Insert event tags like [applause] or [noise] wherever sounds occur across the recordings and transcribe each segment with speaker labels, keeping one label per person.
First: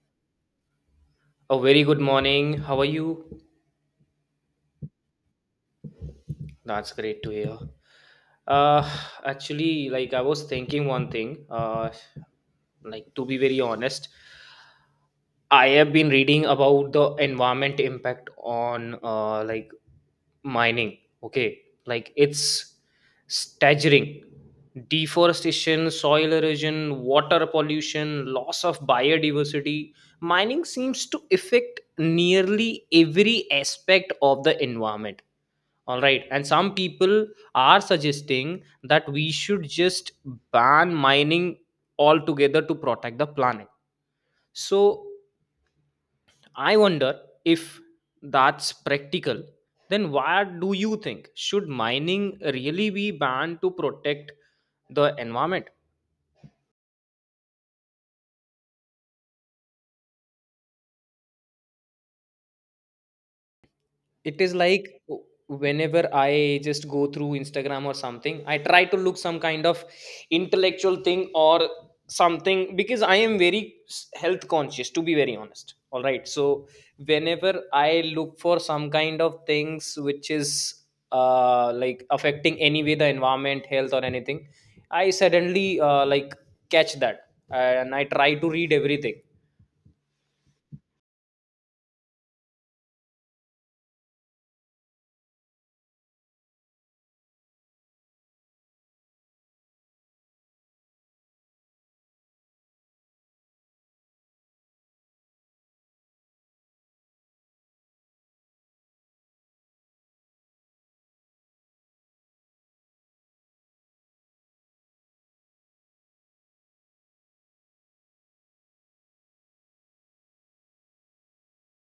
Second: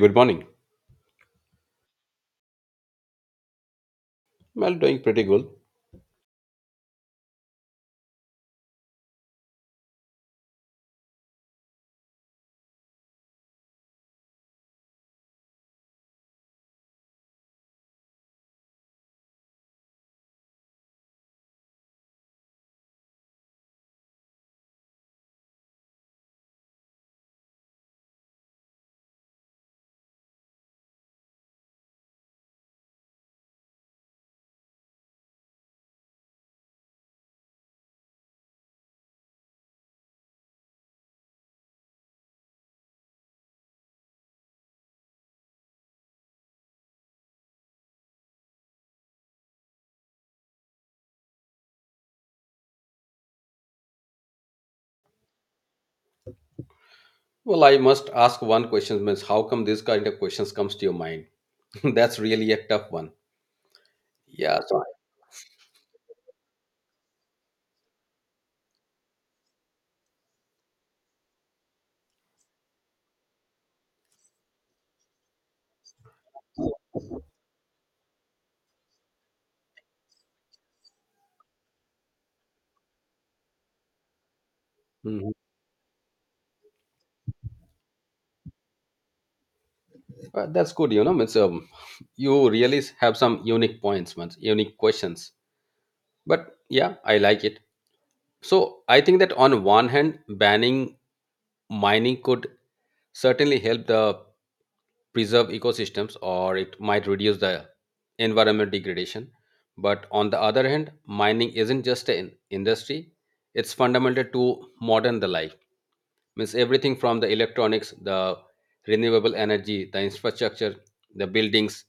Speaker 1: Good morning.
Speaker 2: A very good morning. How are you?
Speaker 1: Well, doing pretty good.
Speaker 2: That's great to hear. Uh, actually, I was thinking one thing. Like to be very honest, I have been reading about the environment impact on mining. Okay, like it's staggering. Deforestation, soil erosion, water pollution, loss of biodiversity. Mining seems to affect nearly every aspect of the environment, all right. And some people are suggesting that we should just ban mining altogether to protect the planet. So I wonder if that's practical. Then what do you think? Should mining really be banned to protect the environment?
Speaker 1: Well, I must ask one question, means how come this kind of questions comes to your mind? [laughs] That's really a tough one.
Speaker 2: It is
Speaker 1: Yeah, so.
Speaker 2: like whenever I just go through Instagram or something, I try to look some kind of intellectual thing or something because I am very health conscious, to be very honest. All right. So, whenever I look for some kind of things which is affecting anyway the environment, health, or anything, I
Speaker 1: Mhm.
Speaker 2: suddenly catch that and I try to read everything.
Speaker 1: That's good. You know, means you really have some unique points, means unique questions. But yeah, I like it. So I think that on one hand, banning mining could certainly help the preserve ecosystems or it might reduce the environment degradation. But on the other hand, mining isn't just an industry, it's fundamental to modern the life. Means everything from the electronics, the renewable energy, the infrastructure, the buildings,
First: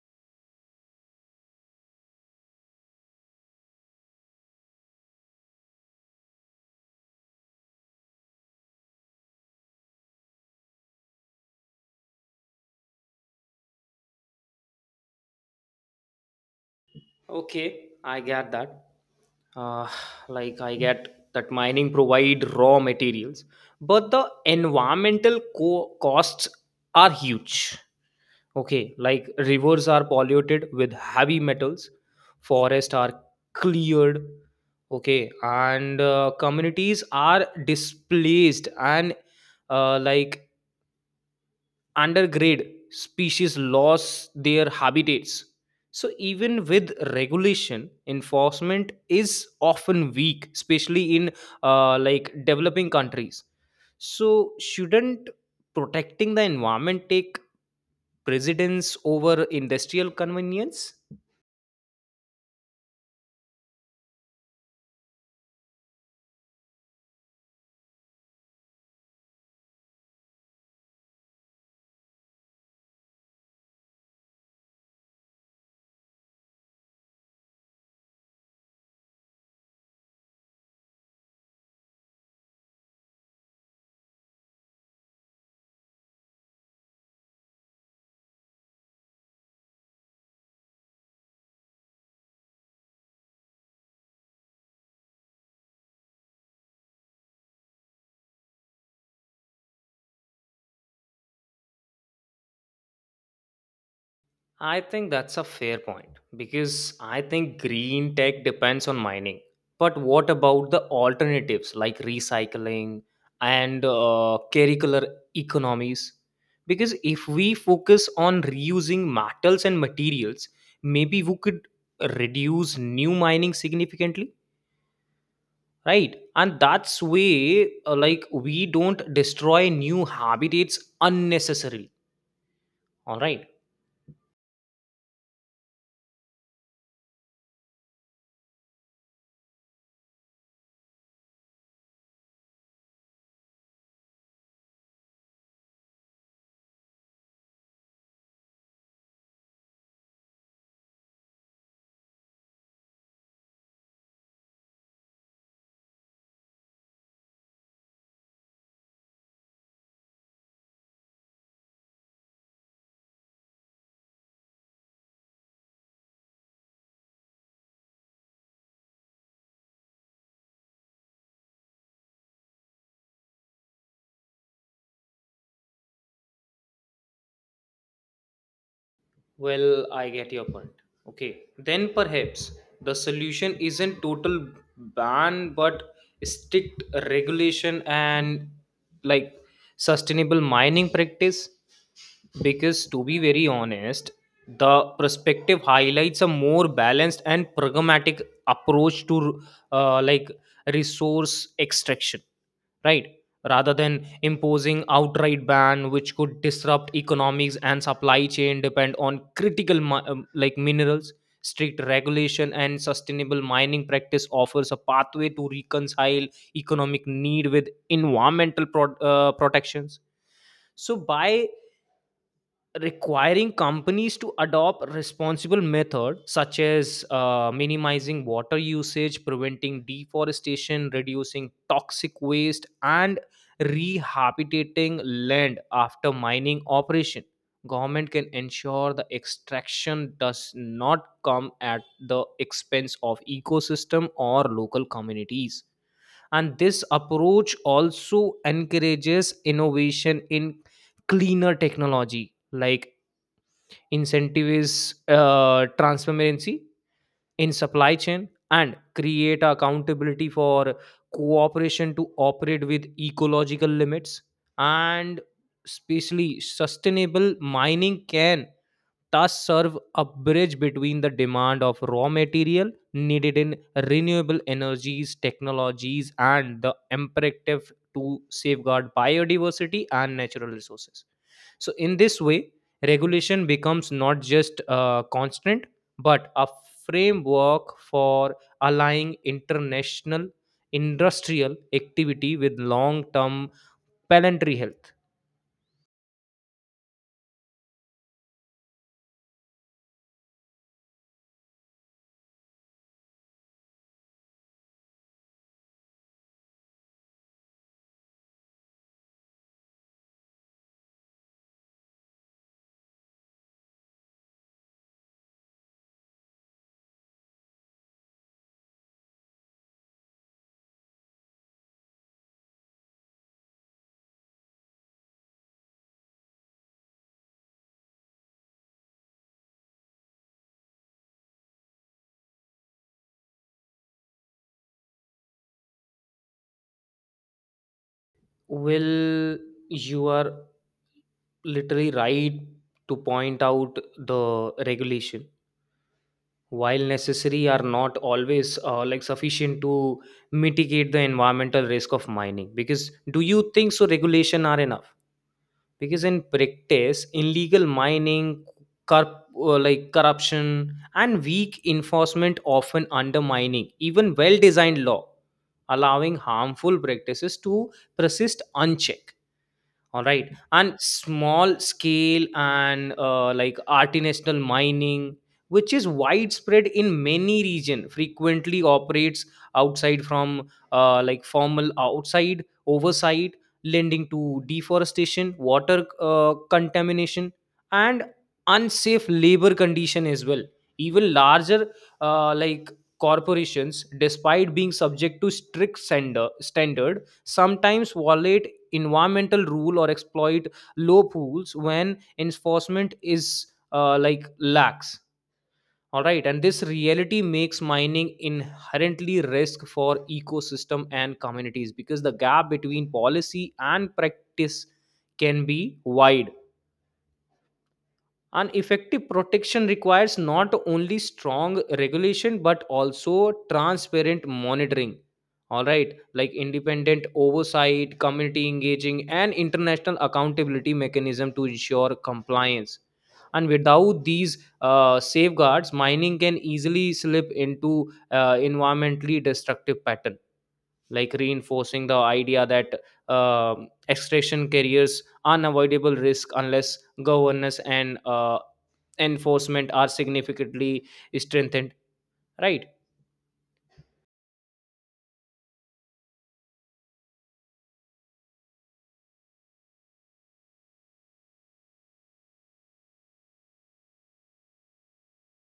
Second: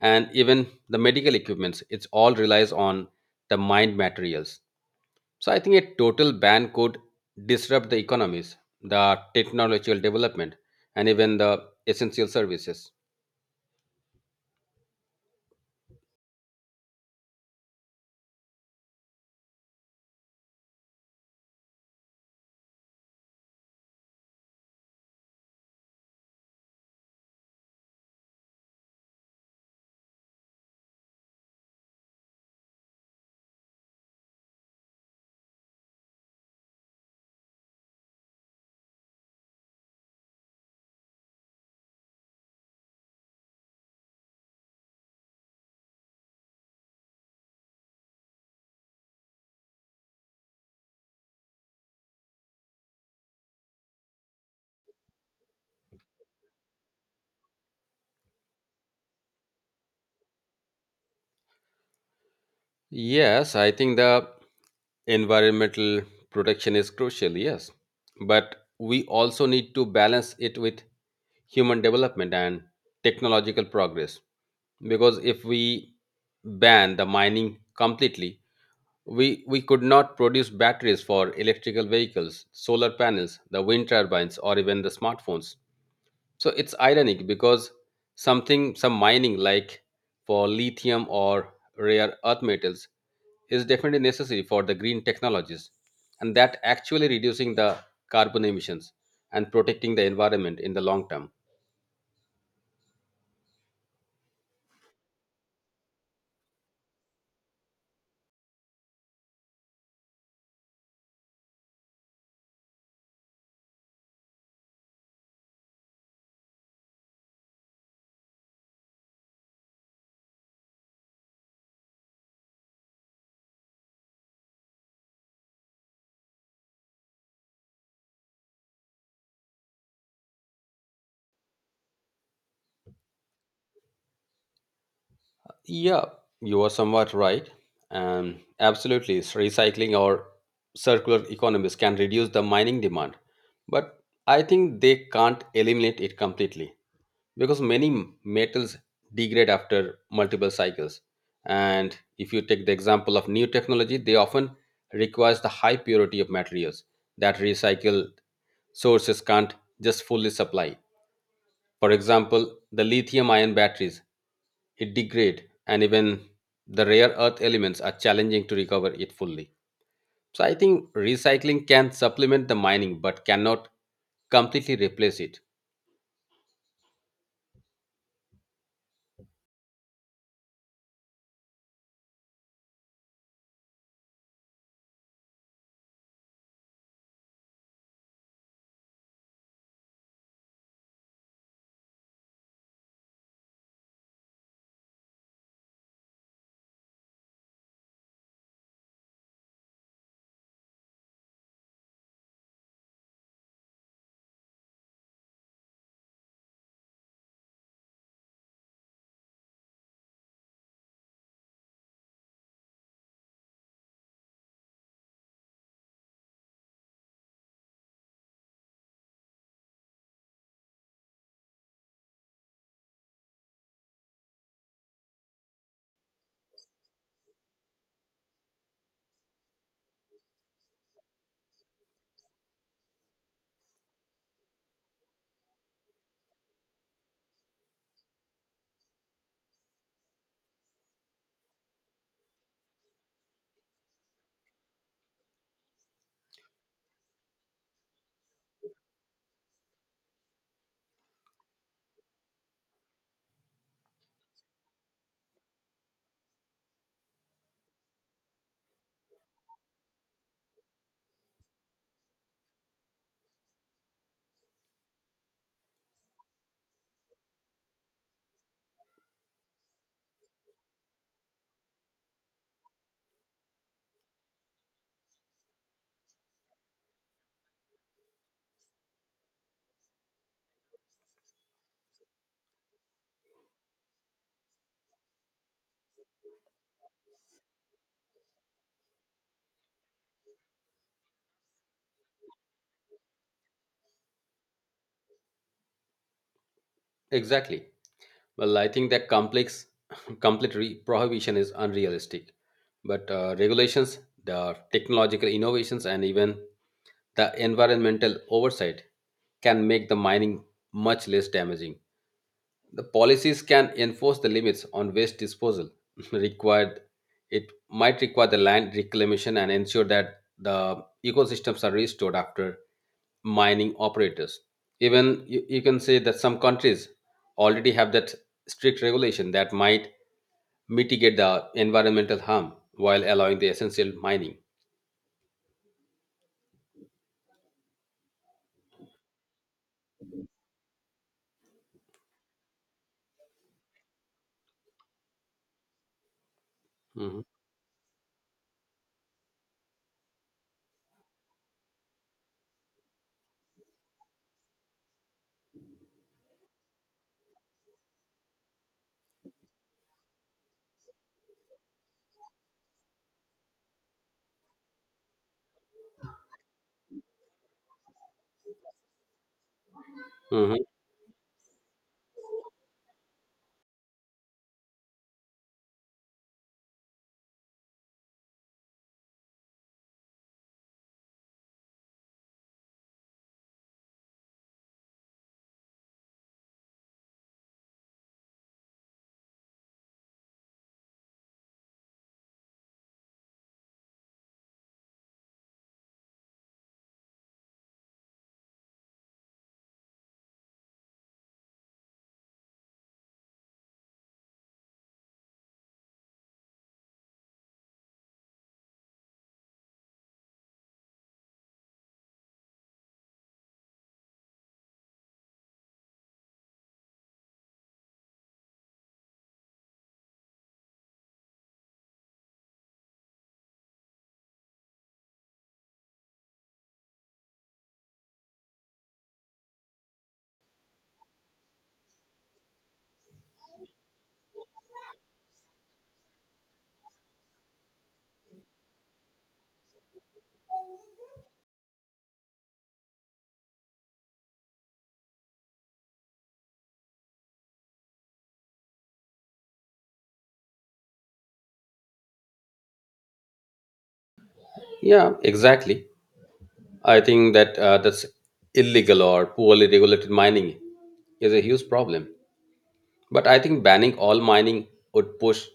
Speaker 1: and even the medical equipments, it's all relies on the mined materials. So I think a total ban could disrupt the economies, the technological development, and even the essential services.
Speaker 2: Okay, I get that uh, like I get that mining provide raw materials, but the environmental costs are huge. Okay, like rivers are polluted with heavy metals, forests are cleared. Okay, and communities are displaced, and uh, like undergrade species lost their habitats. So even with regulation, enforcement is often weak, especially in developing countries. So shouldn't protecting the environment take precedence over industrial convenience?
Speaker 1: Yes, I think the environmental protection is crucial, yes. But we also need to balance it with human development and technological progress. Because if we ban the mining completely, we could not produce batteries for electrical vehicles, solar panels, the wind turbines, or even the smartphones. So it's ironic because something, some mining like for lithium or rare earth metals is definitely necessary for the green technologies and that actually reducing the carbon emissions and protecting the environment in the long term.
Speaker 2: I think that's a fair point because I think green tech depends on mining. But what about the alternatives like recycling and curricular economies? Because if we focus on reusing metals and materials, maybe we could reduce new mining significantly, right? And that's way we don't destroy new habitats unnecessarily. All right.
Speaker 1: Yeah, you are somewhat right. And absolutely, recycling or circular economies can reduce the mining demand, but I think they can't eliminate it completely. Because many metals degrade after multiple cycles, and if you take the example of new technology, they often requires the high purity of materials that recycled sources can't just fully supply. For example, the lithium ion batteries, it degrade, and even the rare earth elements are challenging to recover it fully. So I think recycling can supplement the mining but cannot completely replace it.
Speaker 2: Well, I get your point. Okay, then perhaps the solution isn't total ban but strict regulation and like sustainable mining practice, because to be very honest, the perspective highlights a more balanced and pragmatic approach to uh, like resource extraction, right? Rather than imposing outright ban, which could disrupt economics and supply chain depend on critical minerals, strict regulation and sustainable mining practice offers a pathway to reconcile economic need with environmental protections. So by requiring companies to adopt responsible method such as minimizing water usage, preventing deforestation, reducing toxic waste, and rehabilitating land after mining operation, government can ensure the extraction does not come at the expense of ecosystem or local communities. And this approach also encourages innovation in cleaner technology, like incentive is transparency in supply chain and create accountability for cooperation to operate with ecological limits. And especially sustainable mining can thus serve a bridge between the demand of raw material needed in renewable energies technologies and the imperative to safeguard biodiversity and natural resources. So, in this way, regulation becomes not just a constant but a framework for aligning international industrial activity with long term planetary health.
Speaker 1: Exactly. Well, I think that [laughs] prohibition is unrealistic. But regulations, the technological innovations, and even the environmental oversight can make the mining much less damaging. The policies can enforce the limits on waste disposal [laughs] required. It might require the land reclamation and ensure that the ecosystems are restored after mining operators. Even you can say that some countries already have that strict regulation that might mitigate the environmental harm while allowing the essential mining.
Speaker 2: Well, you are literally right to point out the regulation, while
Speaker 1: Mhm.
Speaker 2: necessary, are not always sufficient to mitigate the environmental risk of mining, because do you think so regulation are enough? Because in practice, illegal mining, corp, like corruption, and weak enforcement often undermining even well designed law, allowing harmful practices to persist unchecked, all right.
Speaker 1: Hmm.
Speaker 2: And small scale and artisanal mining, which is widespread in many region, frequently operates outside from formal outside oversight, lending to deforestation, water contamination, and unsafe labor condition as well. Even larger uh, like corporations, despite being subject to strict standard, sometimes violate environmental rule or exploit low pools when enforcement is lax, all right. And this reality makes mining inherently risk for ecosystem and communities because the gap between policy and practice can be wide. An effective protection requires not only strong regulation but also transparent monitoring, all right, like independent oversight, community engaging, and international accountability mechanism to ensure compliance. And without these safeguards, mining can easily slip into environmentally destructive pattern, like reinforcing the idea that extraction carriers unavoidable risk unless governance and enforcement are significantly strengthened, right.
Speaker 1: Yeah, exactly. I think that that's illegal or poorly regulated mining is a huge problem. But I think banning all mining would push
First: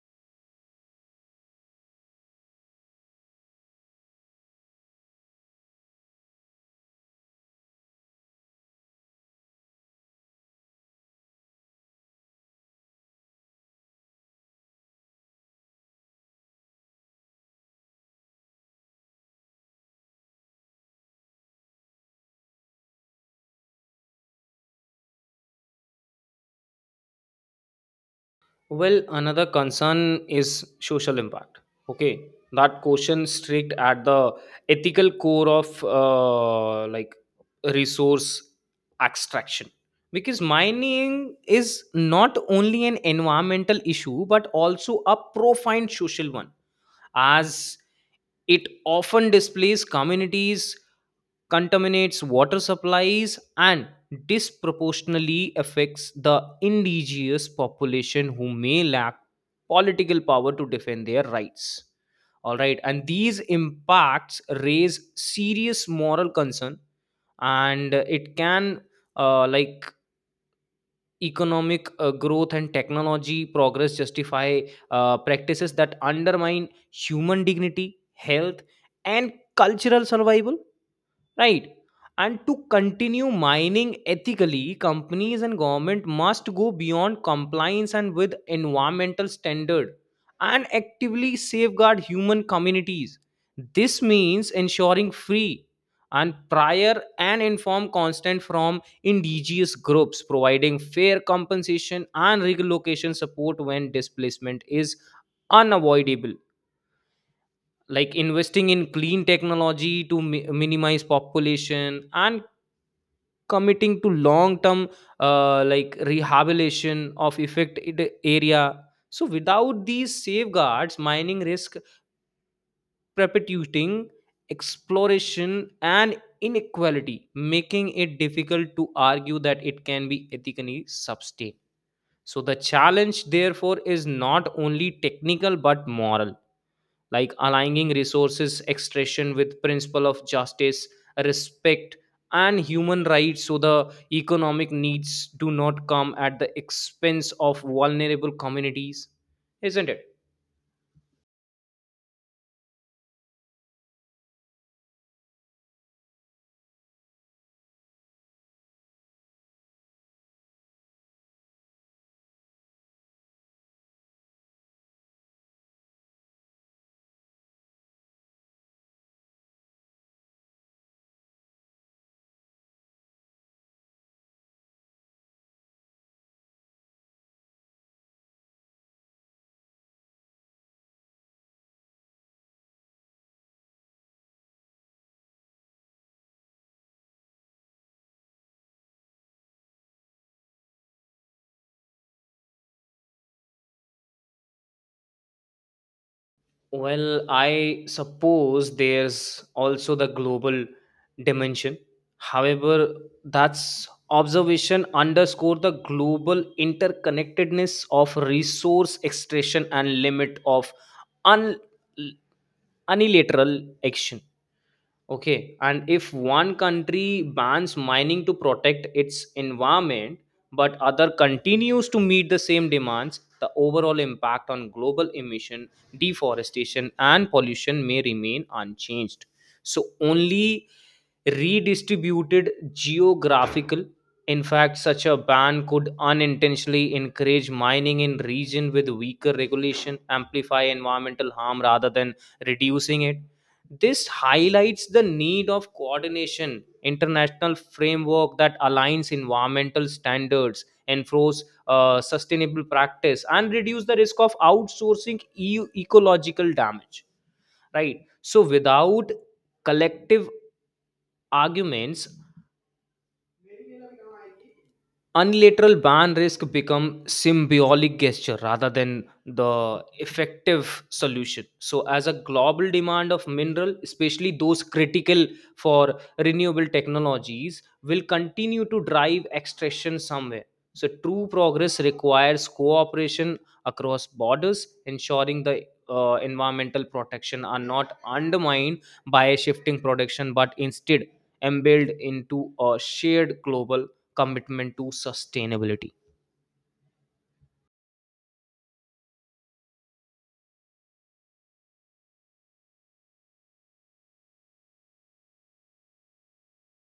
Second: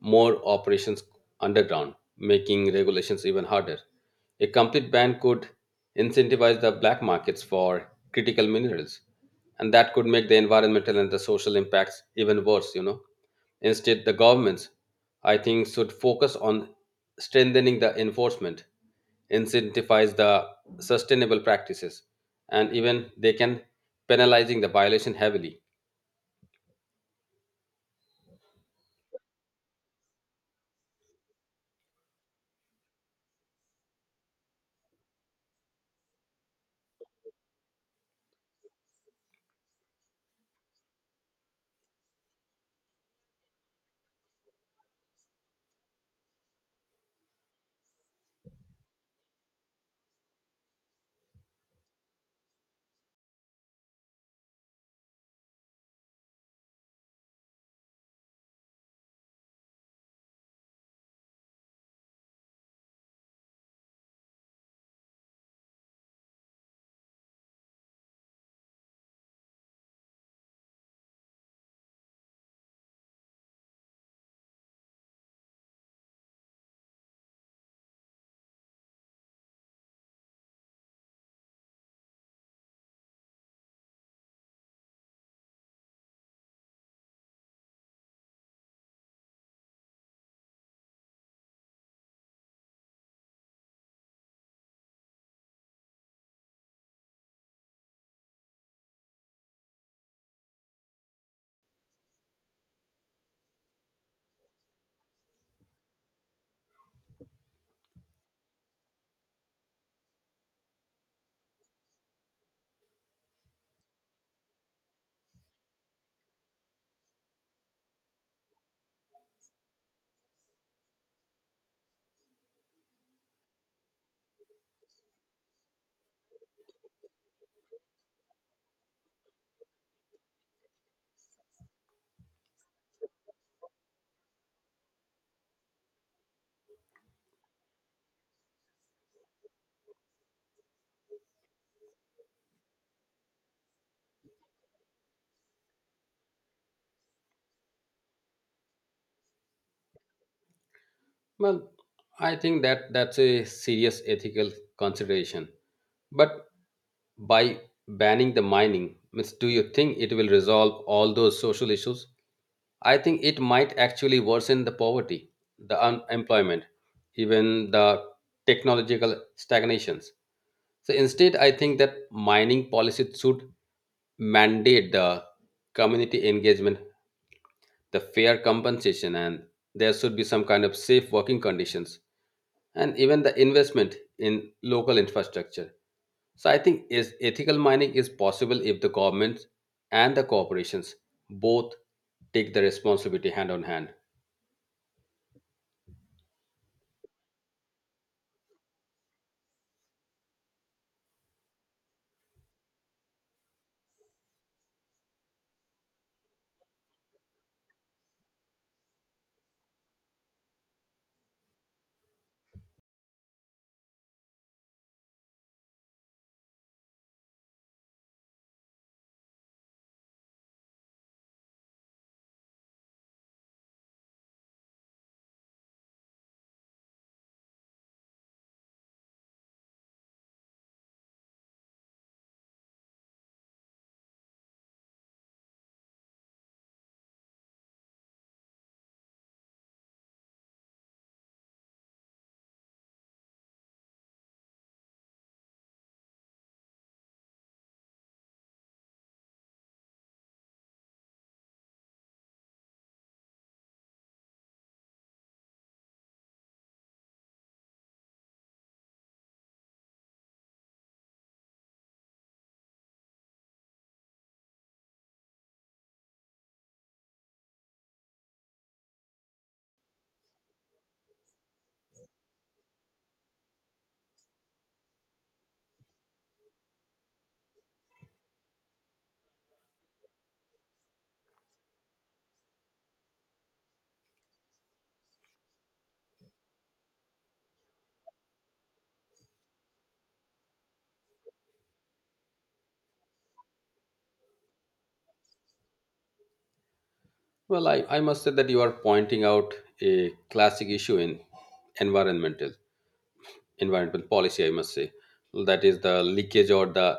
Speaker 1: more operations underground, making regulations even harder. A complete ban could incentivize the black markets for critical minerals, and that could make the environmental and the social impacts even worse, you know. Instead, the governments, I think, should focus on strengthening the enforcement, incentivize the sustainable practices, and even they can penalizing the violation heavily.
Speaker 2: Well, another concern is social impact, okay, that question strict at the ethical core of resource extraction, because mining is not only an environmental issue but also a profound social one, as it often displays communities, contaminates water supplies, and disproportionately affects the indigenous population who may lack political power to defend their rights. All right, and these impacts raise serious moral concern, and it can uh, like economic growth and technology progress justify practices that undermine human dignity, health, and cultural survival? Right. And to continue mining ethically, companies and government must go beyond compliance and with environmental standard and actively safeguard human communities. This means ensuring free and prior and informed consent from indigenous groups, providing fair compensation and relocation support when displacement is unavoidable, like investing in clean technology to minimize population, and committing to long term rehabilitation of affected area. So without these safeguards, mining risk perpetuating exploration and inequality, making it difficult to argue that it can be ethically sustained. So the challenge therefore is not only technical but moral, like aligning resources extraction with principle of justice, respect, and human rights, so the economic needs do not come at the expense of vulnerable communities, isn't it?
Speaker 1: Well, I think that that's a serious ethical consideration. But by banning the mining, means do you think it will resolve all those social issues? I think it might actually worsen the poverty, the unemployment, even the technological stagnations. So instead, I think that mining policy should mandate the community engagement, the fair compensation, and there should be some kind of safe working conditions, and even the investment in local infrastructure. So I think is ethical mining is possible if the governments and the corporations both take the responsibility hand on hand.
Speaker 2: Well, I suppose there's also the global dimension. However, that's observation underscore the global interconnectedness of resource extraction and limit of un- unilateral action. Okay, and if one country bans mining to protect its environment, but other continues to meet the same demands, the overall impact on global emission, deforestation, and pollution may remain unchanged. So, only redistributed geographical. In fact, such a ban could unintentionally encourage mining in region with weaker regulation, amplify environmental harm rather than reducing it. This highlights the need of coordination international framework that aligns environmental standards, enforce sustainable practice, and reduce the risk of outsourcing ecological damage, right. So without collective arguments, unilateral ban risk become symbolic gesture rather than the effective solution. So, as a global demand of mineral, especially those critical for renewable technologies, will continue to drive extraction somewhere. So, true progress requires cooperation across borders, ensuring the environmental protection are not undermined by shifting production, but instead embedded into a shared global commitment to sustainability.
Speaker 1: Well, I must say that you are pointing out a classic issue in environmental environmental policy, I must say. That is the leakage or the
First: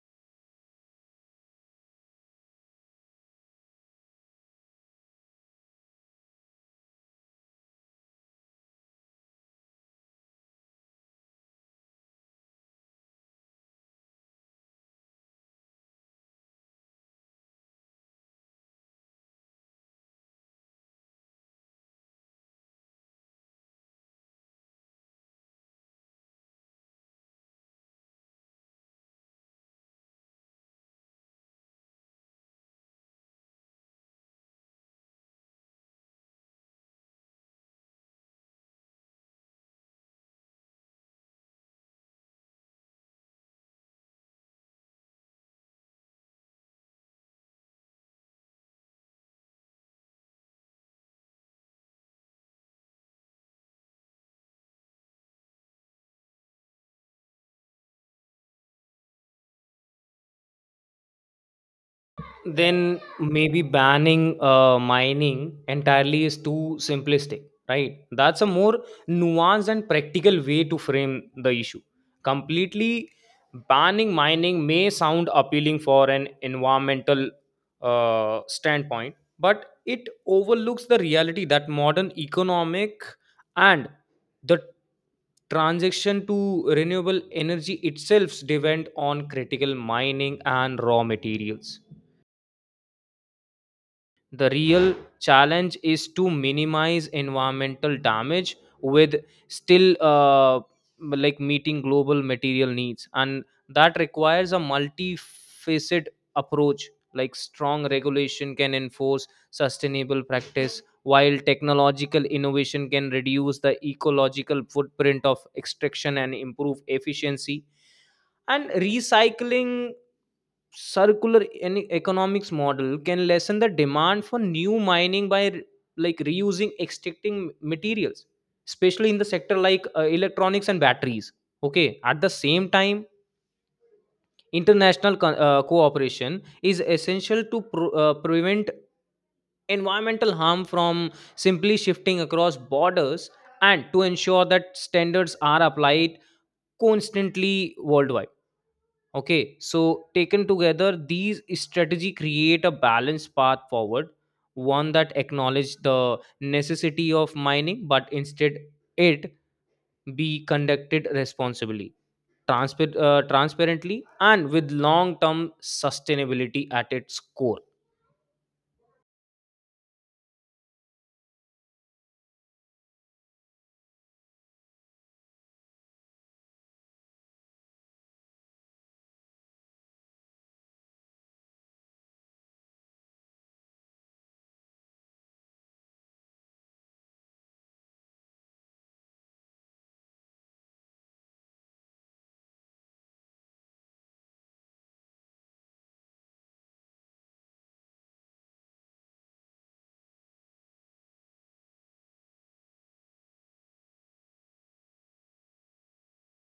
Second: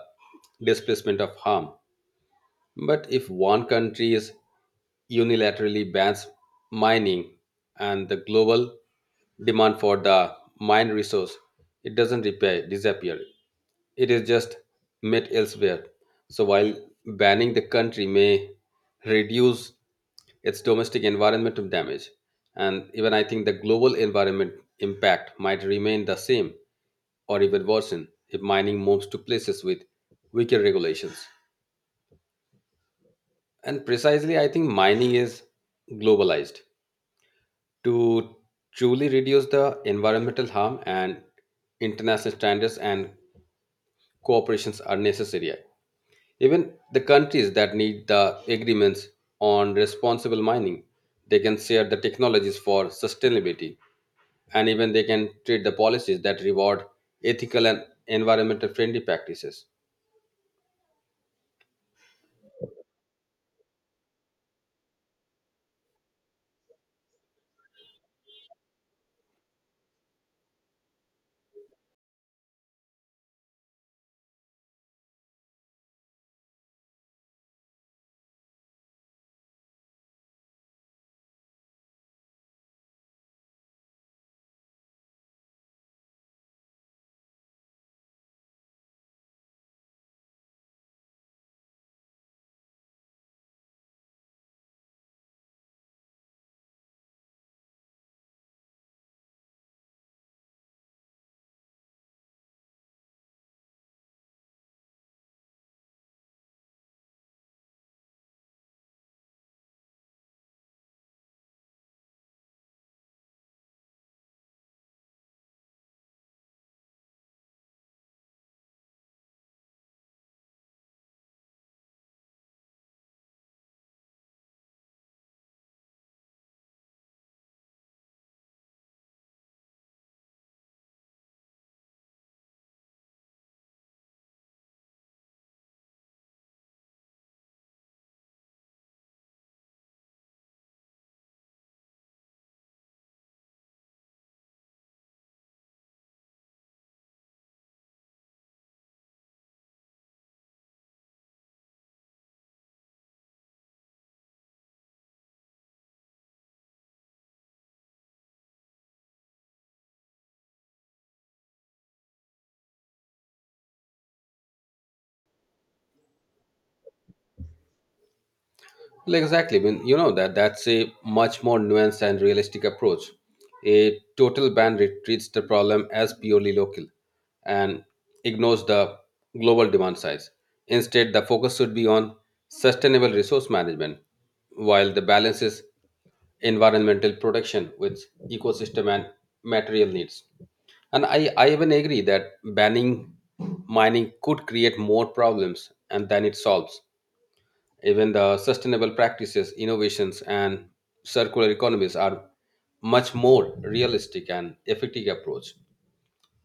Speaker 1: displacement of harm. But if one country is unilaterally bans mining and the global demand for the mine resource, it doesn't repair, disappear. It is just met elsewhere. So while banning the country may reduce its domestic environmental damage, and even I think the global environment impact might remain the same or even worsen if mining moves to places with weaker regulations. And precisely, I think mining is globalized. To truly reduce the environmental harm and international standards and cooperations are necessary. Even the countries that need the agreements on responsible mining, they can share the technologies for sustainability, and even they can treat the policies that reward ethical and environmental friendly practices.
Speaker 2: Then maybe banning mining entirely is too simplistic, right? That's a more nuanced and practical way to frame the issue. Completely banning mining may sound appealing for an environmental standpoint, but it overlooks the reality that modern economic and the transition to renewable energy itself depend on critical mining and raw materials. The real challenge is to minimize environmental damage with still meeting global material needs, and that requires a multifaceted approach. Like strong regulation can enforce sustainable practice, while technological innovation can reduce the ecological footprint of extraction and improve efficiency. And recycling circular economics model can lessen the demand for new mining by reusing extracting materials, especially in the sector like electronics and batteries. Okay, at the same time, international cooperation is essential to prevent environmental harm from simply shifting across borders and to ensure that standards are applied constantly worldwide. Okay, so taken together, these strategy create a balanced path forward, one that acknowledge the necessity of mining, but instead it be conducted responsibly, transparently, and with long-term sustainability at its core.
Speaker 1: Well, exactly. I mean, you know that that's a much more nuanced and realistic approach. A total treats the problem as purely local and ignores the global demand size. Instead, the focus should be on sustainable resource management, while the balance is environmental protection with ecosystem and material needs. And I even agree that banning mining could create more problems and than it solves. Even the sustainable practices, innovations, and circular economies are much more realistic and effective approach.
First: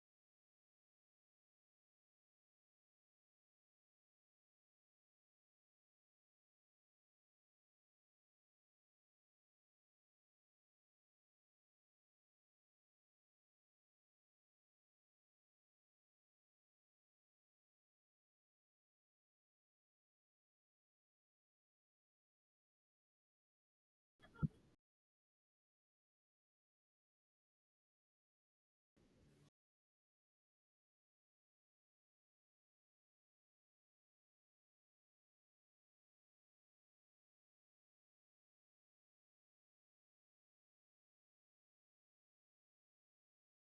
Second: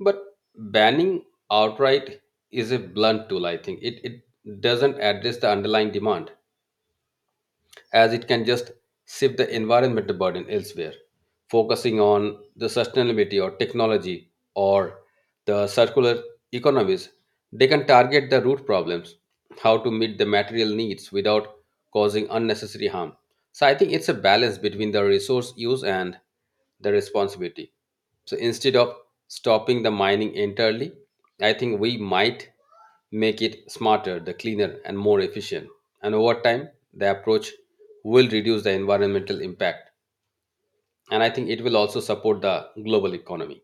Speaker 1: But banning outright is a blunt tool, I think. It doesn't address the underlying demand, as it can just shift the environmental burden elsewhere, focusing on the sustainability or technology or the circular economies. They can target the root problems, how to meet the material needs without causing unnecessary harm. So I think it's a balance between the resource use and the responsibility. So instead of stopping the mining entirely, I think we might make it smarter, the cleaner, and more efficient. And over time, the approach will reduce the environmental impact. And I think it will also support the global economy.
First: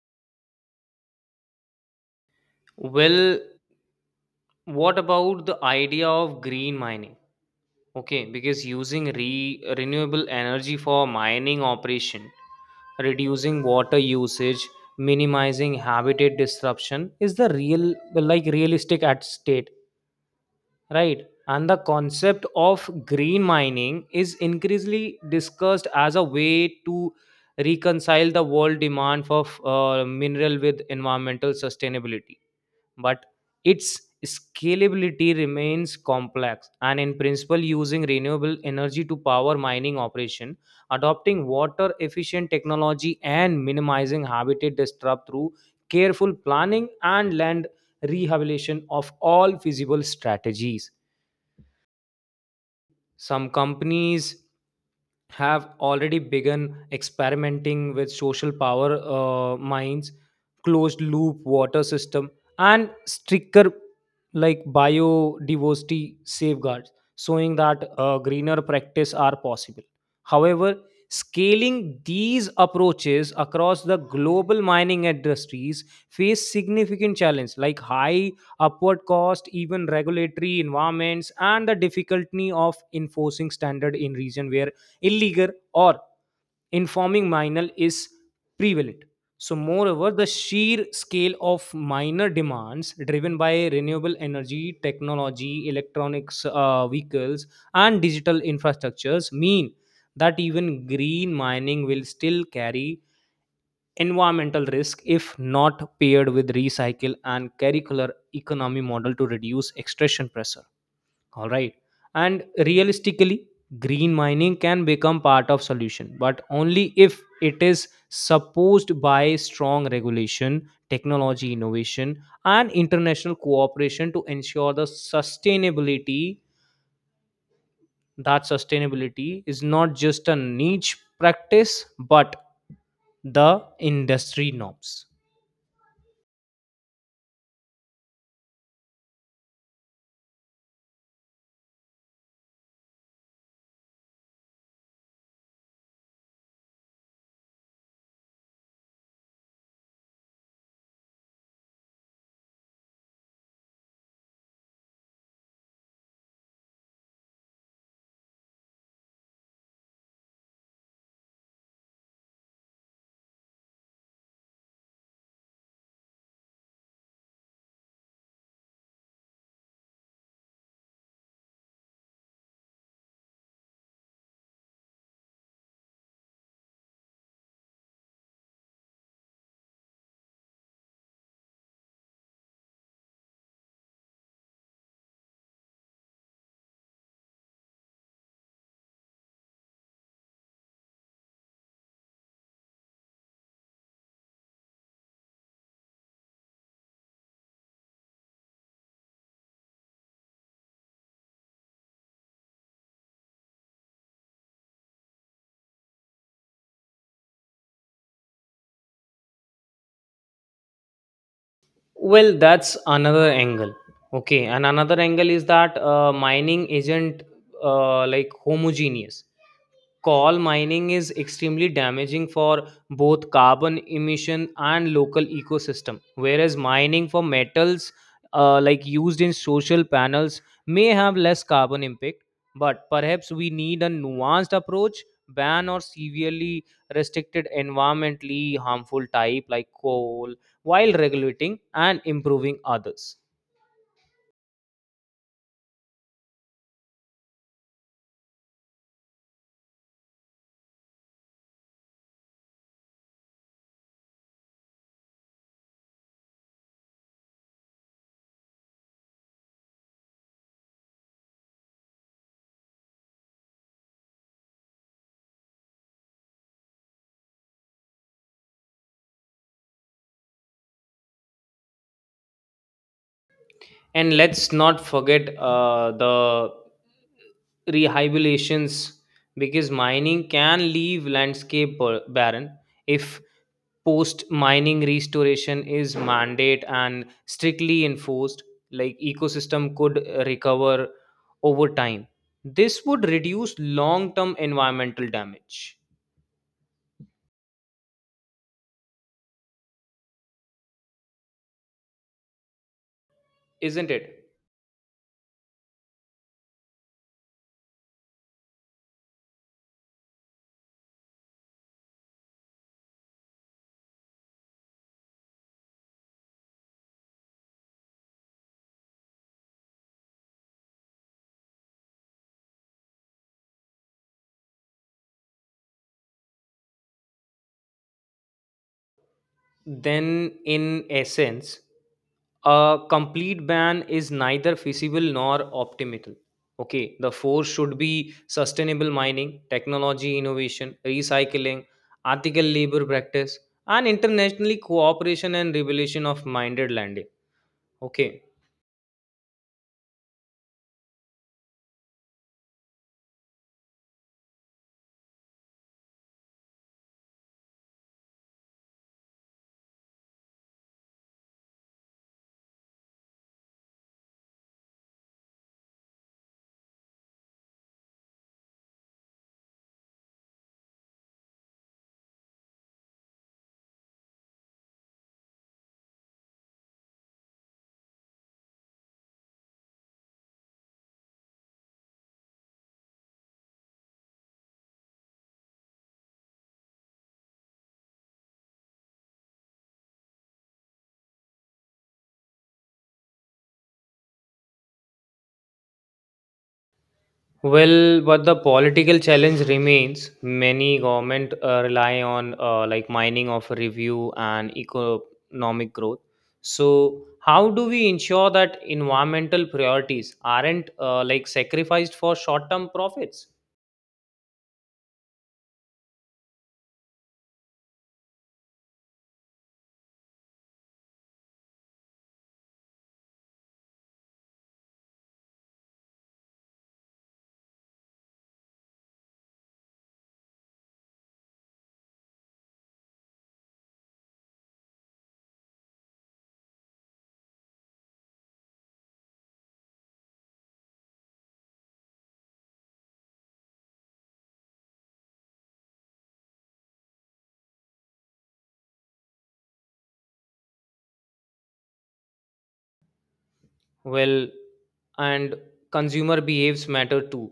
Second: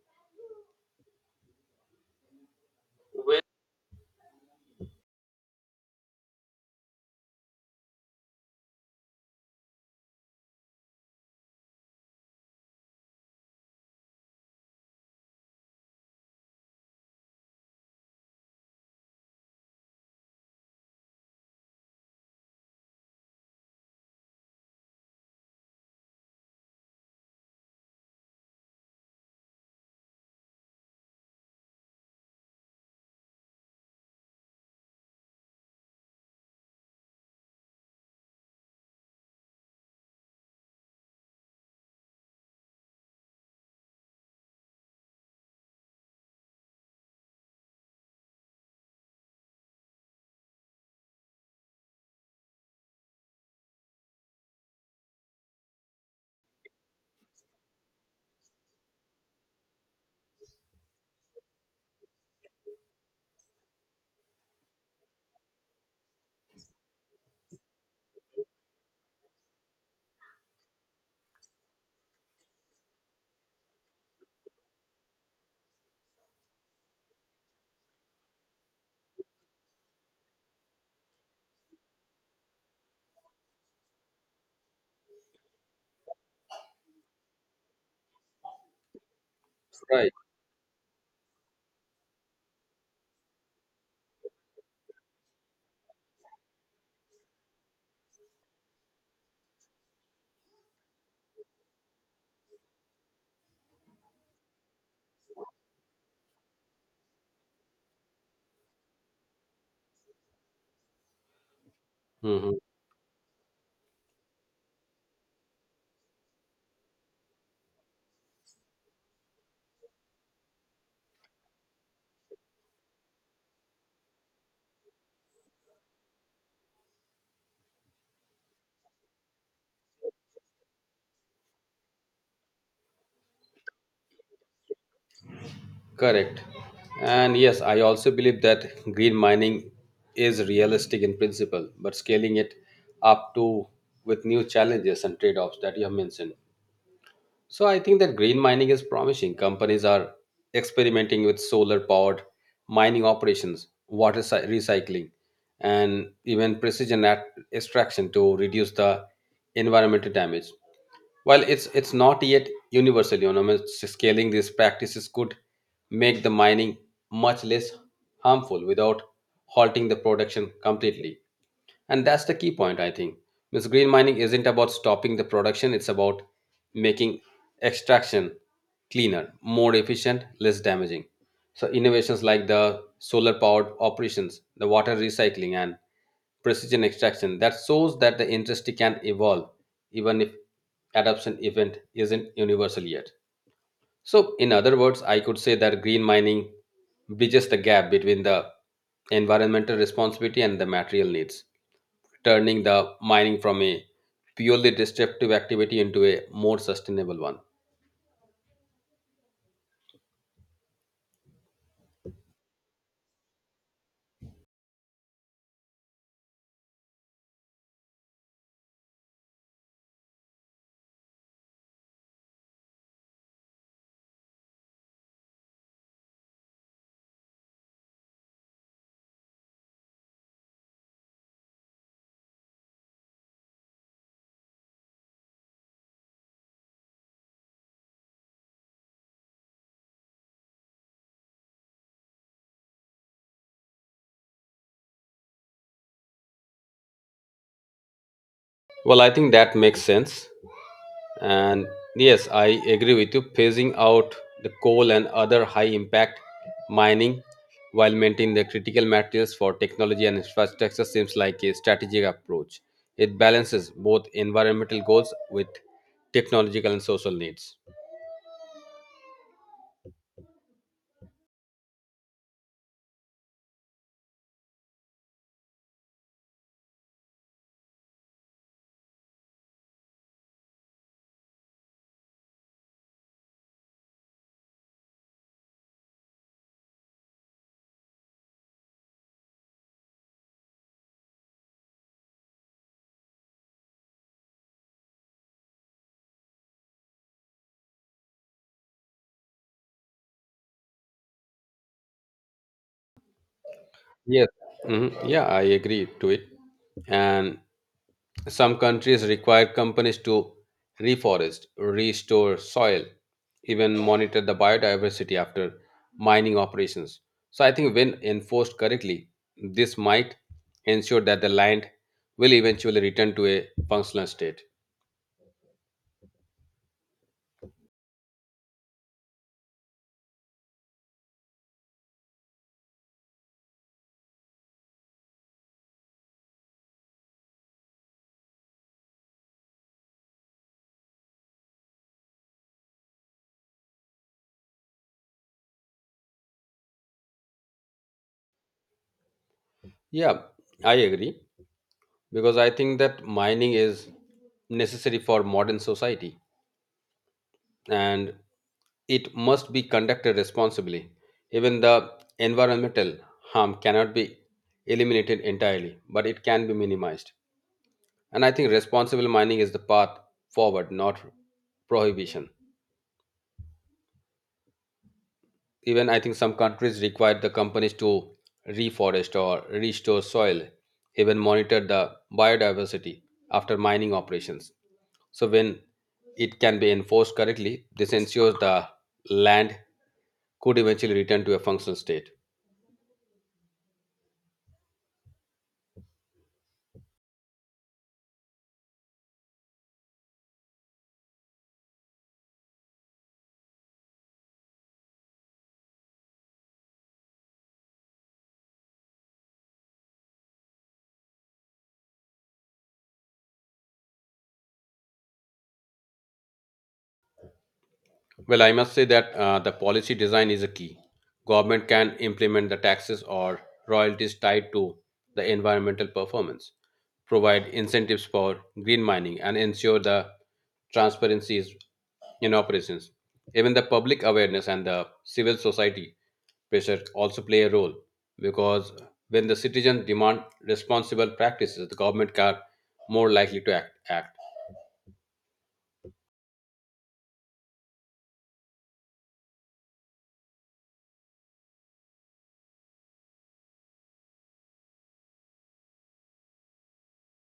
Speaker 2: Well, what about the idea of green mining? Okay, because using renewable energy for mining operation, reducing water usage, minimizing habitat disruption is the real like realistic at state, right? And the concept of green mining is increasingly discussed as a way to reconcile the world demand for mineral with environmental sustainability, but its scalability remains complex. And in principle, using renewable energy to power mining operation, adopting water efficient technology, and minimizing habitat disrupt through careful planning and land rehabilitation of all feasible strategies. Some companies have already begun experimenting with social power mines, closed loop water system, and stricter like biodiversity safeguards, showing that greener practice are possible. However, scaling these approaches across the global mining industries face significant challenge, like high upward cost, even regulatory environments, and the difficulty of enforcing standard in region where illegal or informing minor is prevalent. So, moreover,
Speaker 1: Right.
Speaker 2: the sheer scale of minor demands driven by renewable energy, technology, electronics, vehicles, and digital infrastructures mean that even green mining will still carry environmental risk if not paired with recycle and curricular economy model to reduce extraction pressure, all right. And
Speaker 1: Hmm.
Speaker 2: realistically, green mining can become part of solution, but only if it is supposed by strong regulation, technology innovation, and international cooperation to ensure the sustainability, that sustainability is not just a niche practice but the industry norms.
Speaker 1: Correct. And yes, I also believe that green mining is realistic in principle, but scaling it up to with new challenges and trade offs that you have mentioned. So I think that green mining is promising. Companies are experimenting with solar powered mining operations, recycling, and even extraction to reduce the environmental damage. While it's not yet universal, you know, I mean, scaling these practices could make the mining much less harmful without halting the production completely. And that's the key point, I think. Because green mining isn't about stopping the production, it's about making extraction cleaner, more efficient, less damaging. So, innovations like the solar powered operations, the water recycling, and precision extraction that shows that the industry can evolve even if adoption event isn't universal yet. So, in other words, I could say that green mining bridges the gap between the environmental responsibility and the material needs, turning the mining from a purely destructive activity into a more sustainable one.
Speaker 2: Well, that's another angle. Okay, and another angle is that mining isn't homogeneous. Coal mining is extremely damaging for both carbon emission and local ecosystem, whereas mining for metals used in social panels may have less carbon impact, but perhaps we need a nuanced approach, ban or severely restricted environmentally harmful type like coal, while regulating and improving others.
Speaker 1: Well, I think that makes sense. And yes, I agree with you. Phasing out the coal and other high impact mining while maintaining the critical materials for technology and infrastructure seems like a strategic approach. It balances both environmental goals with technological and social needs.
Speaker 2: And let's not forget the rehabilitations, because mining can leave landscape barren. If post mining restoration is mandate and strictly enforced, like ecosystem could recover over time, this would reduce long term environmental damage, isn't
Speaker 1: Yes.
Speaker 2: it?
Speaker 1: Hmm. Yeah, I agree to it. And some countries require companies to reforest, restore soil, even monitor the biodiversity after mining operations. So I think when enforced correctly, this might ensure that the land will eventually return to a functional state.
Speaker 2: Then, in essence, a complete ban is neither feasible nor optimal. Okay, the force should be sustainable mining, technology innovation, recycling, ethical labor practice, and internationally cooperation and regulation of minded landing. Okay.
Speaker 1: Yeah, I agree, because I think that mining is necessary for modern society, and it must be conducted responsibly. Even the environmental harm cannot be eliminated entirely, but it can be minimized. And I think responsible mining is the path forward, not prohibition. Even I think some countries require the companies to reforest or restore soil, even monitor the biodiversity after mining operations. So when it can be enforced correctly, this ensures the land could eventually return to a functional state?
Speaker 2: Well, but the political challenge remains. Many government rely on mining of review and economic growth. So, how do we ensure that environmental priorities aren't sacrificed for short-term profits?
Speaker 1: Well, I must say that the policy design is a key. Government can implement the taxes or royalties tied to the environmental performance, provide incentives for green mining, and ensure the transparency is in operations. Even the public awareness and the civil society pressure also play a role, because when the citizens demand responsible practices, the government are more likely to act.
Speaker 2: Well, and consumer behaves matter too.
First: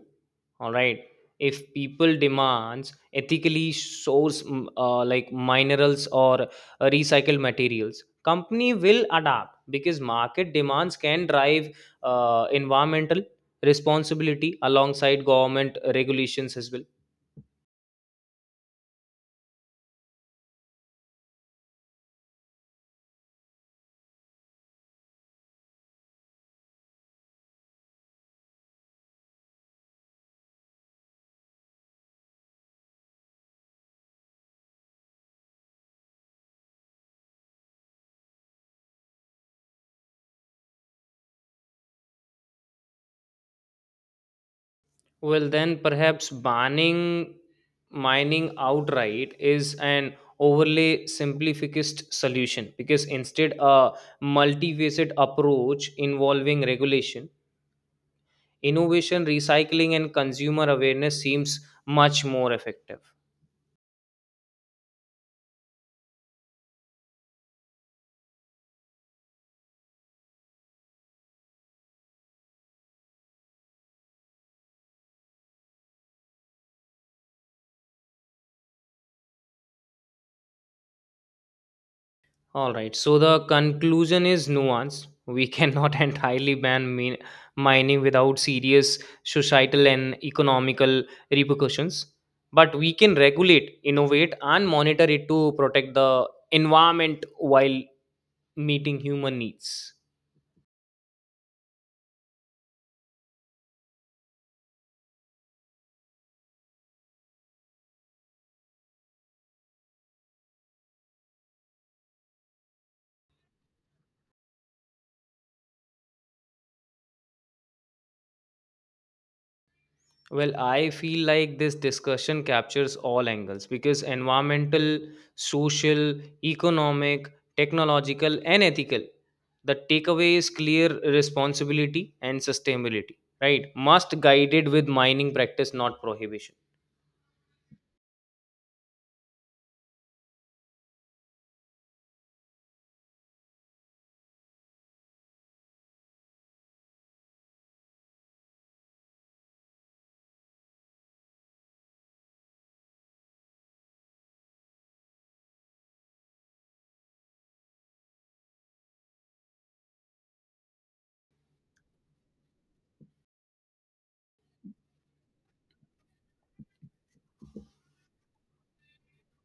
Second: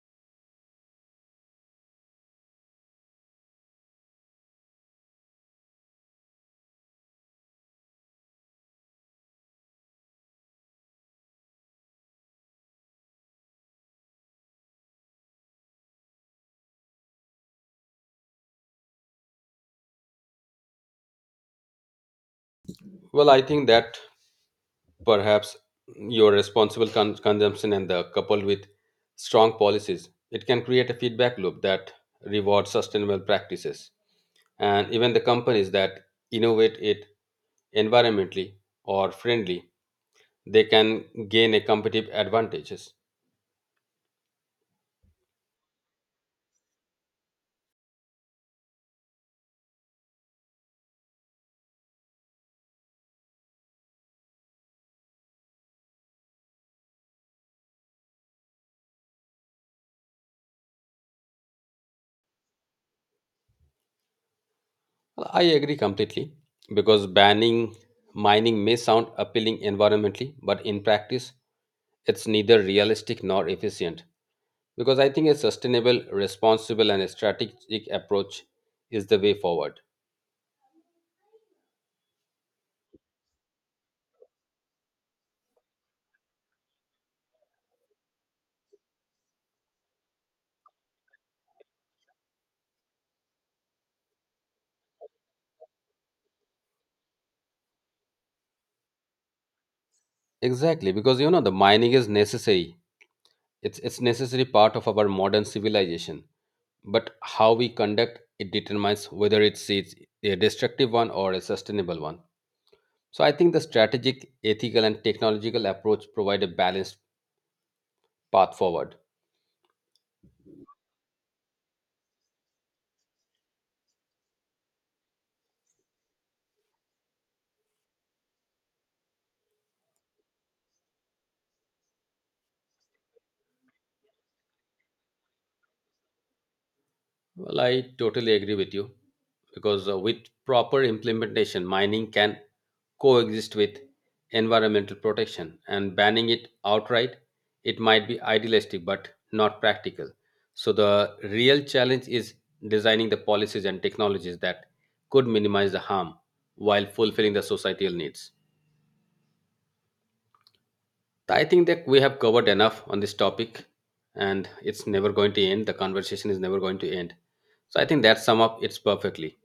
Speaker 2: All right. If people demands ethically source minerals or recycled materials, company will adapt because market demands can drive environmental responsibility alongside government regulations as well.
Speaker 1: Well, I think that perhaps your responsible consumption and the coupled with strong policies, it can create a feedback loop that rewards sustainable practices, and even the companies that innovate it environmentally or friendly, they can gain a competitive advantages.
Speaker 2: Well, then perhaps banning mining outright is an overly simplificist solution, because instead a multifaceted approach involving regulation, innovation, recycling, and consumer awareness seems much more effective.
Speaker 1: Well, I agree completely, because banning mining may sound appealing environmentally, but in practice it's neither realistic nor efficient. Because I think a sustainable, responsible, and strategic approach is the way forward.
Speaker 2: All right. So the conclusion is nuanced. We cannot [laughs] entirely ban mining without serious societal and economical repercussions, but we can regulate, innovate, and monitor it to protect the environment while meeting human needs.
Speaker 1: Exactly, because you know the mining is necessary. It's necessary part of our modern civilization. But how we conduct it determines whether it's a destructive one or a sustainable one. So I think the strategic, ethical, and technological approach provide a balanced path forward.
Speaker 2: Well, I feel like this discussion captures all angles because environmental, social, economic, technological, and ethical. The takeaway is clear responsibility and sustainability, right? Must guided with mining practice, not prohibition.
Speaker 1: Well, I totally agree with you, because with proper implementation, mining can coexist with environmental protection, and banning it outright, it might be idealistic but not practical. So the real challenge is designing the policies and technologies that could minimize the harm while fulfilling the societal needs. I think that we have covered enough on this topic, and it's never going to end, the conversation is never going to end. So I think that sum up it's perfectly.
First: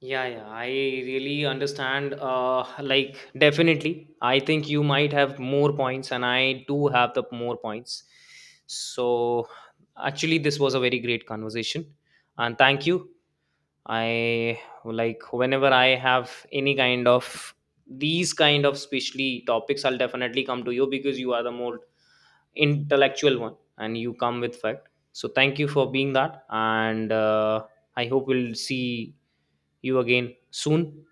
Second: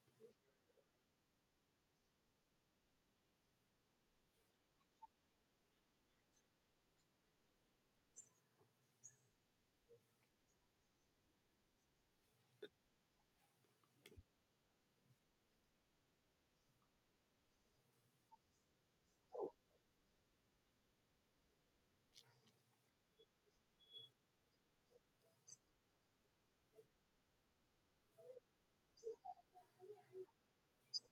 Speaker 2: Yeah, yeah, I really understand. Definitely, I think you might have more points, and I do have the more points. So, actually, this was a very great conversation, and thank you. I like whenever I have any kind of these kind of specially topics, I'll definitely come to you because you are the more intellectual one and you come with fact. So thank you for being that, and I hope we'll see you again soon.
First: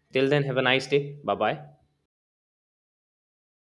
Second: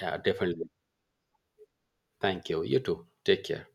Speaker 1: Yeah,
Speaker 2: Till then, have a
Speaker 1: definitely.
Speaker 2: nice day. Bye bye.
Speaker 1: Thank you, you too, take care.